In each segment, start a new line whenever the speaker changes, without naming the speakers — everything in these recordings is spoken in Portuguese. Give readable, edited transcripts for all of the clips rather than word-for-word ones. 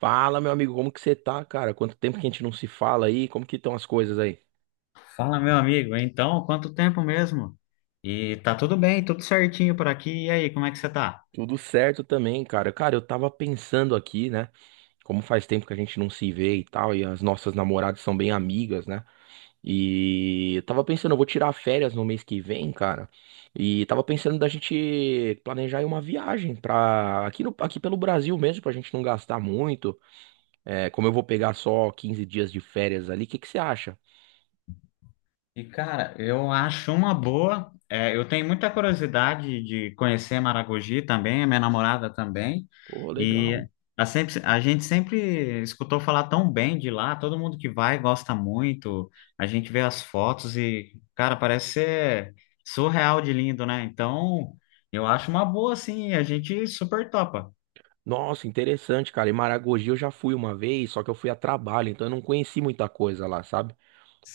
Fala, meu amigo, como que você tá, cara? Quanto tempo que a gente não se fala aí? Como que estão as coisas aí?
Fala, meu amigo. Então, quanto tempo mesmo? E tá tudo bem, tudo certinho por aqui. E aí, como é que você tá?
Tudo certo também, cara. Cara, eu tava pensando aqui, né? Como faz tempo que a gente não se vê e tal, e as nossas namoradas são bem amigas, né? E eu tava pensando, eu vou tirar férias no mês que vem, cara. E tava pensando da gente planejar aí uma viagem pra aqui, no, aqui pelo Brasil mesmo, pra gente não gastar muito. É, como eu vou pegar só 15 dias de férias ali, o que que você acha?
E cara, eu acho uma boa. É, eu tenho muita curiosidade de conhecer Maragogi também, a minha namorada também.
Pô, legal.
E a gente sempre escutou falar tão bem de lá, todo mundo que vai gosta muito. A gente vê as fotos e, cara, parece ser surreal de lindo, né? Eu acho uma boa, sim, a gente super topa.
Nossa, interessante, cara. E Maragogi eu já fui uma vez, só que eu fui a trabalho, então eu não conheci muita coisa lá, sabe?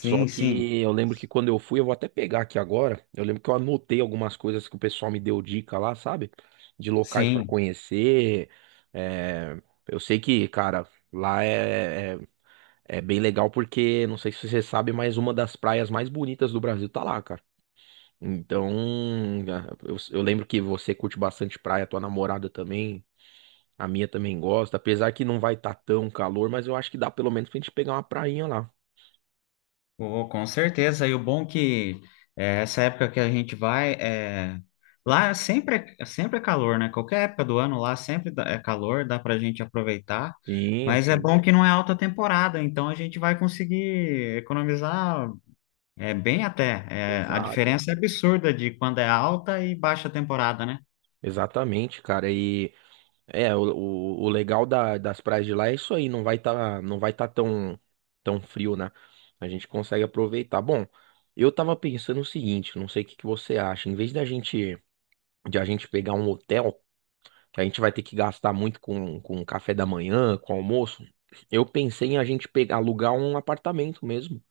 Só
sim.
que eu lembro que quando eu fui, eu vou até pegar aqui agora. Eu lembro que eu anotei algumas coisas que o pessoal me deu dica lá, sabe? De locais pra
Sim,
conhecer. É, eu sei que, cara, lá é bem legal porque, não sei se você sabe, mas uma das praias mais bonitas do Brasil tá lá, cara. Então, eu lembro que você curte bastante praia, tua namorada também. A minha também gosta, apesar que não vai estar tão calor, mas eu acho que dá pelo menos pra gente pegar uma prainha lá.
pô, com certeza. E o bom que essa época que a gente vai, lá sempre é calor, né? Qualquer época do ano lá é calor, dá para a gente aproveitar.
Sim,
Mas é
sim.
bom que não é alta temporada, então a gente vai conseguir economizar bem até. É, a
Exato.
diferença é absurda de quando é alta e baixa temporada, né?
Exatamente, cara. E o legal das praias de lá é isso aí, não vai tá tão tão frio, né? A gente consegue aproveitar. Bom, eu tava pensando o seguinte, não sei o que que você acha, em vez da gente de a gente pegar um hotel, que a gente vai ter que gastar muito com café da manhã, com almoço, eu pensei em a gente pegar alugar um apartamento mesmo.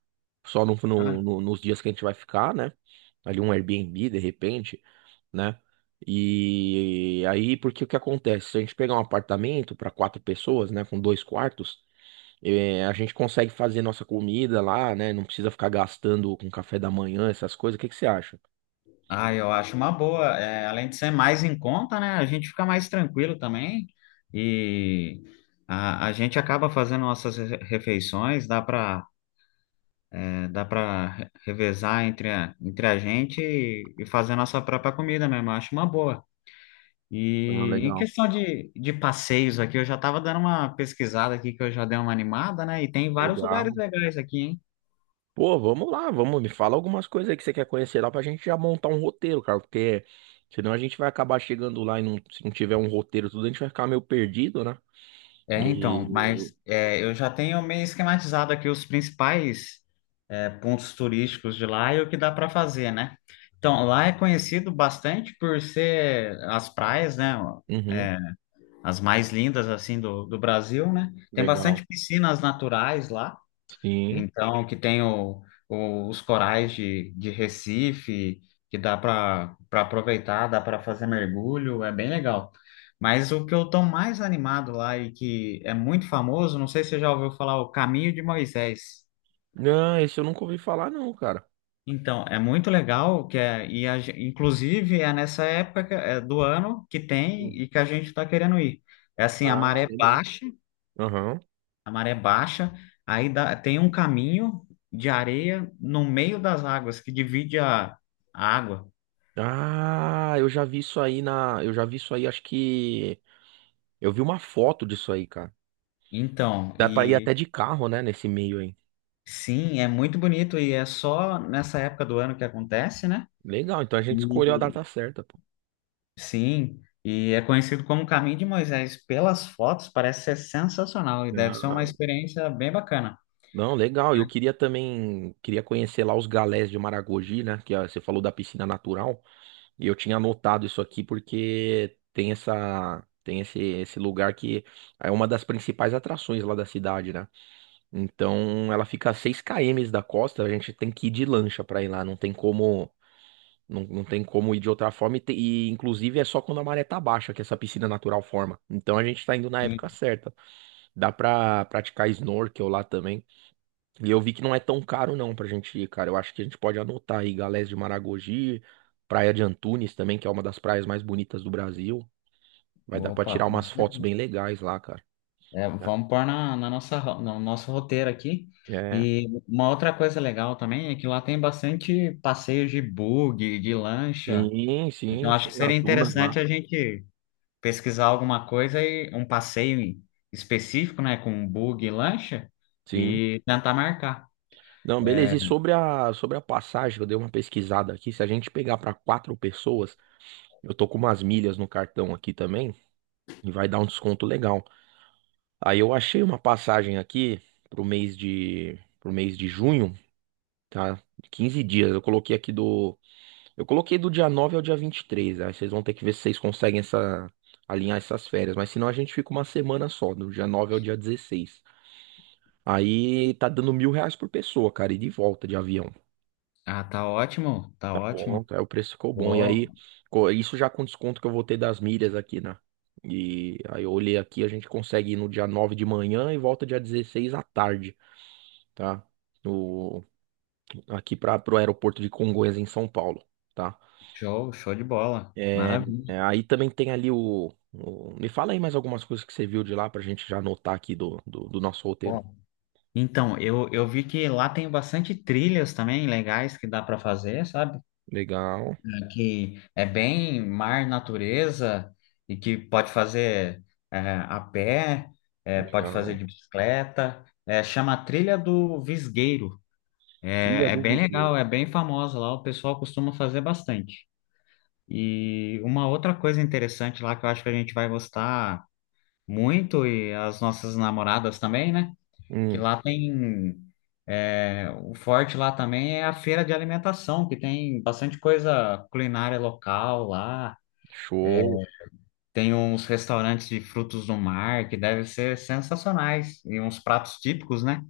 Só
Ah,
nos dias que a gente vai ficar, né? Ali um Airbnb, de repente, né? E aí, porque o que acontece? Se a gente pegar um apartamento para quatro pessoas, né? Com dois quartos, a gente consegue fazer nossa comida lá, né? Não precisa ficar gastando com café da manhã, essas coisas. O que que você acha?
Ah, eu acho uma boa. É, além de ser mais em conta, né? A gente fica mais tranquilo também e a gente acaba fazendo nossas refeições, dá para dá para revezar entre a gente e fazer nossa própria comida mesmo. Eu acho uma boa.
Ah,
E em
legal.
questão de passeios aqui, eu já estava dando uma pesquisada aqui que eu já dei uma animada, né? E tem vários lugares
Legal.
legais aqui, hein?
Pô, vamos lá, vamos, me fala algumas coisas aí que você quer conhecer lá pra gente já montar um roteiro, cara, porque senão a gente vai acabar chegando lá e se não tiver um roteiro tudo, a gente vai ficar meio perdido, né?
Então, eu já tenho meio esquematizado aqui os principais pontos turísticos de lá e o que dá para fazer, né? Então, lá é conhecido bastante por ser as praias, né?
Uhum,
As mais lindas, assim, do Brasil, né? Tem
legal.
bastante piscinas naturais lá.
Sim.
Então, que tem o- Os corais de Recife, que dá para aproveitar, dá para fazer mergulho, é bem legal. Mas o que eu estou mais animado lá e que é muito famoso, não sei se você já ouviu falar, o Caminho de Moisés.
Não, esse eu nunca ouvi falar, não, cara.
Então, é muito legal, que é, e a gen- inclusive é nessa época do ano que tem
Hum.
e que a gente está querendo ir. É assim,
Ah, legal. Aham.
a maré é baixa, tem um caminho de areia no meio das águas que divide a água.
Ah, eu já vi isso aí na. Eu já vi isso aí, acho que. Eu vi uma foto disso aí, cara.
Então,
Dá pra ir até
e
de carro, né, nesse meio aí.
sim, é muito bonito e é só nessa época do ano que acontece, né?
Legal, então a gente escolheu a
E
data certa, pô.
sim, e é conhecido como Caminho de Moisés. Pelas fotos, parece ser sensacional e deve ser uma
Ah,
experiência bem bacana.
não, legal. Eu queria também. Queria conhecer lá os galés de Maragogi, né? Que você falou da piscina natural. E eu tinha anotado isso aqui porque tem esse lugar que é uma das principais atrações lá da cidade, né? Então ela fica a 6 km da costa, a gente tem que ir de lancha pra ir lá, não tem como ir de outra forma e, inclusive é só quando a maré tá baixa que essa piscina natural forma. Então a gente tá indo na época
Sim.
certa. Dá pra praticar snorkel lá também. E eu vi que não é tão caro não pra gente ir, cara. Eu acho que a gente pode anotar aí Galés de Maragogi, Praia de Antunes também, que é uma das praias mais bonitas do Brasil. Vai dar pra
Opa,
tirar
com
umas fotos bem
certeza.
legais lá, cara.
É, vamos pôr na nossa, no nosso roteiro aqui.
É.
E uma outra coisa legal também é que lá tem bastante passeios de bug, de lancha.
Sim,
Então
sim,
acho
sim,
que seria
nas dunas lá.
interessante a gente pesquisar alguma coisa e um passeio específico, né, com bug e lancha
Sim.
e tentar marcar.
Não,
É,
beleza. E sobre a passagem, eu dei uma pesquisada aqui. Se a gente pegar para quatro pessoas, eu tô com umas milhas no cartão aqui também e vai dar um desconto legal. Aí eu achei uma passagem aqui pro mês de junho. Tá, 15 dias. Eu coloquei aqui do. Eu coloquei do dia 9 ao dia 23. Aí vocês vão ter que ver se vocês conseguem alinhar essas férias. Mas senão a gente fica uma semana só, do dia 9 ao dia 16. Aí tá dando 1.000 reais por pessoa, cara, e de volta de avião.
ah, tá ótimo, tá
Tá bom,
ótimo.
tá? O preço ficou bom. E aí,
Pô,
isso já com desconto que eu vou ter das milhas aqui, né? E aí eu olhei aqui, a gente consegue ir no dia 9 de manhã e volta dia 16 à tarde, tá? No... Aqui para pro aeroporto de Congonhas, em São Paulo. Tá.
show, show de bola. Maravilha.
É, aí também tem ali o- Me fala aí mais algumas coisas que você viu de lá pra gente já anotar aqui do nosso roteiro.
Pô. Então, eu vi que lá tem bastante trilhas também legais que dá para fazer, sabe?
Legal,
Que é bem mar, natureza, e que pode fazer é, a pé, pode fazer
legal.
de bicicleta, chama a Trilha do Visgueiro.
Trilha
É, é
do
bem
Vislumbre.
legal, é bem famosa lá, o pessoal costuma fazer bastante. E uma outra coisa interessante lá que eu acho que a gente vai gostar muito, e as nossas namoradas também, né? Que
Hum,
lá tem. O forte lá também é a feira de alimentação, que tem bastante coisa culinária local lá.
show.
Tem uns restaurantes de frutos do mar que devem ser sensacionais e uns pratos típicos, né?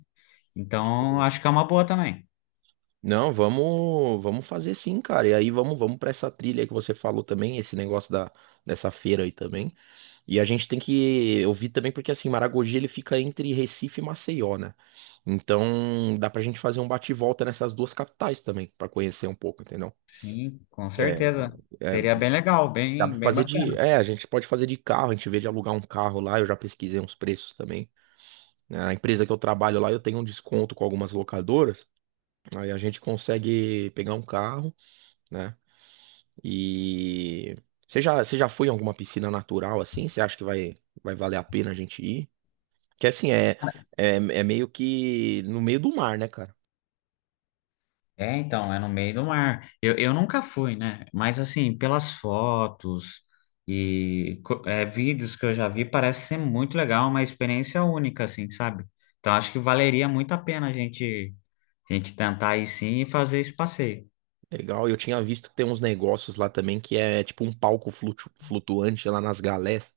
Então, acho que é uma boa também.
Não, vamos fazer sim, cara. E aí vamos para essa trilha aí que você falou também, esse negócio da dessa feira aí também. E a gente tem que eu vi também porque assim, Maragogi ele fica entre Recife e Maceió, né? Então, dá pra gente fazer um bate e volta nessas duas capitais também, pra conhecer um pouco, entendeu?
Sim, com
É,
certeza.
é
Seria bem legal,
Dá pra
bem, bem
fazer de.
bacana.
É, a gente pode fazer de carro, a gente vê de alugar um carro lá, eu já pesquisei uns preços também. Né? A empresa que eu trabalho lá, eu tenho um desconto com algumas locadoras, aí a gente consegue pegar um carro, né? E. você já foi em alguma piscina natural assim? Você acha que vai valer a pena a gente ir? Que assim, é meio que no meio do mar, né, cara?
É, então, é no meio do mar. Eu nunca fui, né? Mas, assim, pelas fotos e vídeos que eu já vi, parece ser muito legal, uma experiência única, assim, sabe? Então, acho que valeria muito a pena a gente tentar ir sim e fazer esse passeio.
Legal, eu tinha visto que tem uns negócios lá também que é tipo um palco flutuante lá nas galés.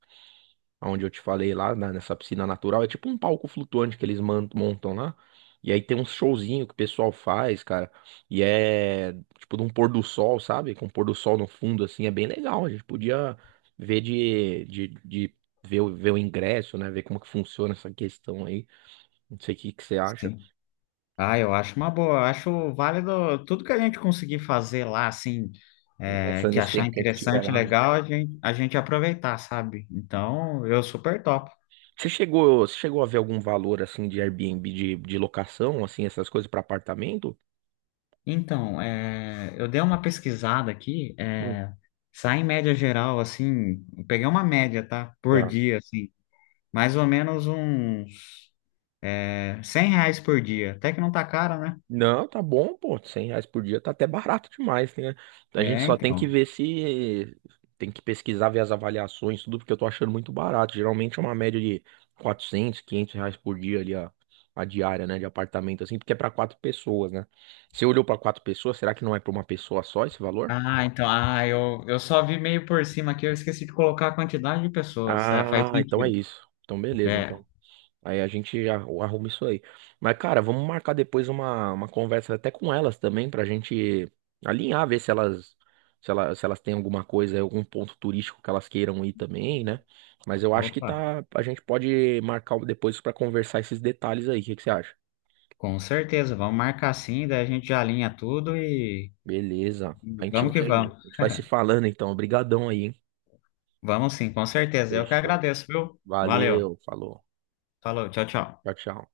Onde eu te falei lá, nessa piscina natural, é tipo um palco flutuante que eles montam lá. E aí tem um showzinho que o pessoal faz, cara. E é tipo de um pôr do sol, sabe? Com um pôr do sol no fundo, assim, é bem legal. A gente podia ver de ver, o- ver o ingresso, né? Ver como que funciona essa questão aí. Não sei o que que você acha.
Sim. Ah, eu acho uma boa, eu acho válido tudo que a gente conseguir fazer lá, assim,
Nessa,
que
nesse
achar
tempo que a gente tiver
interessante,
lá, né?
legal, a gente aproveitar, sabe? Então, eu super topo.
Você chegou a ver algum valor assim de Airbnb de locação, assim, essas coisas para apartamento?
Então, eu dei uma pesquisada aqui,
Hum.
sai em média geral, assim, eu peguei uma média, tá? Por
Tá.
dia, assim, mais ou menos uns R$ 100 por dia, até que não tá caro, né?
Não, tá bom, pô. 100 reais por dia tá até barato demais, né? A gente
É,
só tem que
então.
ver se. Tem que pesquisar, ver as avaliações, tudo, porque eu tô achando muito barato. Geralmente é uma média de 400, 500 reais por dia ali, a diária, né? De apartamento, assim, porque é pra quatro pessoas, né? Você olhou pra quatro pessoas, será que não é pra uma pessoa só esse valor?
Ah, então, ah, eu só vi meio por cima aqui, eu esqueci de colocar a quantidade de pessoas, é, faz
Ah, então é
sentido.
isso. Então, beleza.
É,
Então. Aí a gente já arruma isso aí. Mas, cara, vamos marcar depois uma conversa até com elas também, pra gente alinhar, ver se elas têm alguma coisa, algum ponto turístico que elas queiram ir também, né? Mas eu acho que
opa,
tá, a gente pode marcar depois pra conversar esses detalhes aí. O que que você acha?
com certeza. Vamos marcar sim, daí a gente já alinha tudo e
Beleza. A gente
vamos que
vai,
vamos.
a gente vai se falando então. Obrigadão aí, hein?
Vamos sim, com certeza. Eu que
Fechou.
agradeço, viu? Valeu.
Valeu, falou.
Falou, tchau, tchau.
Tchau, tchau.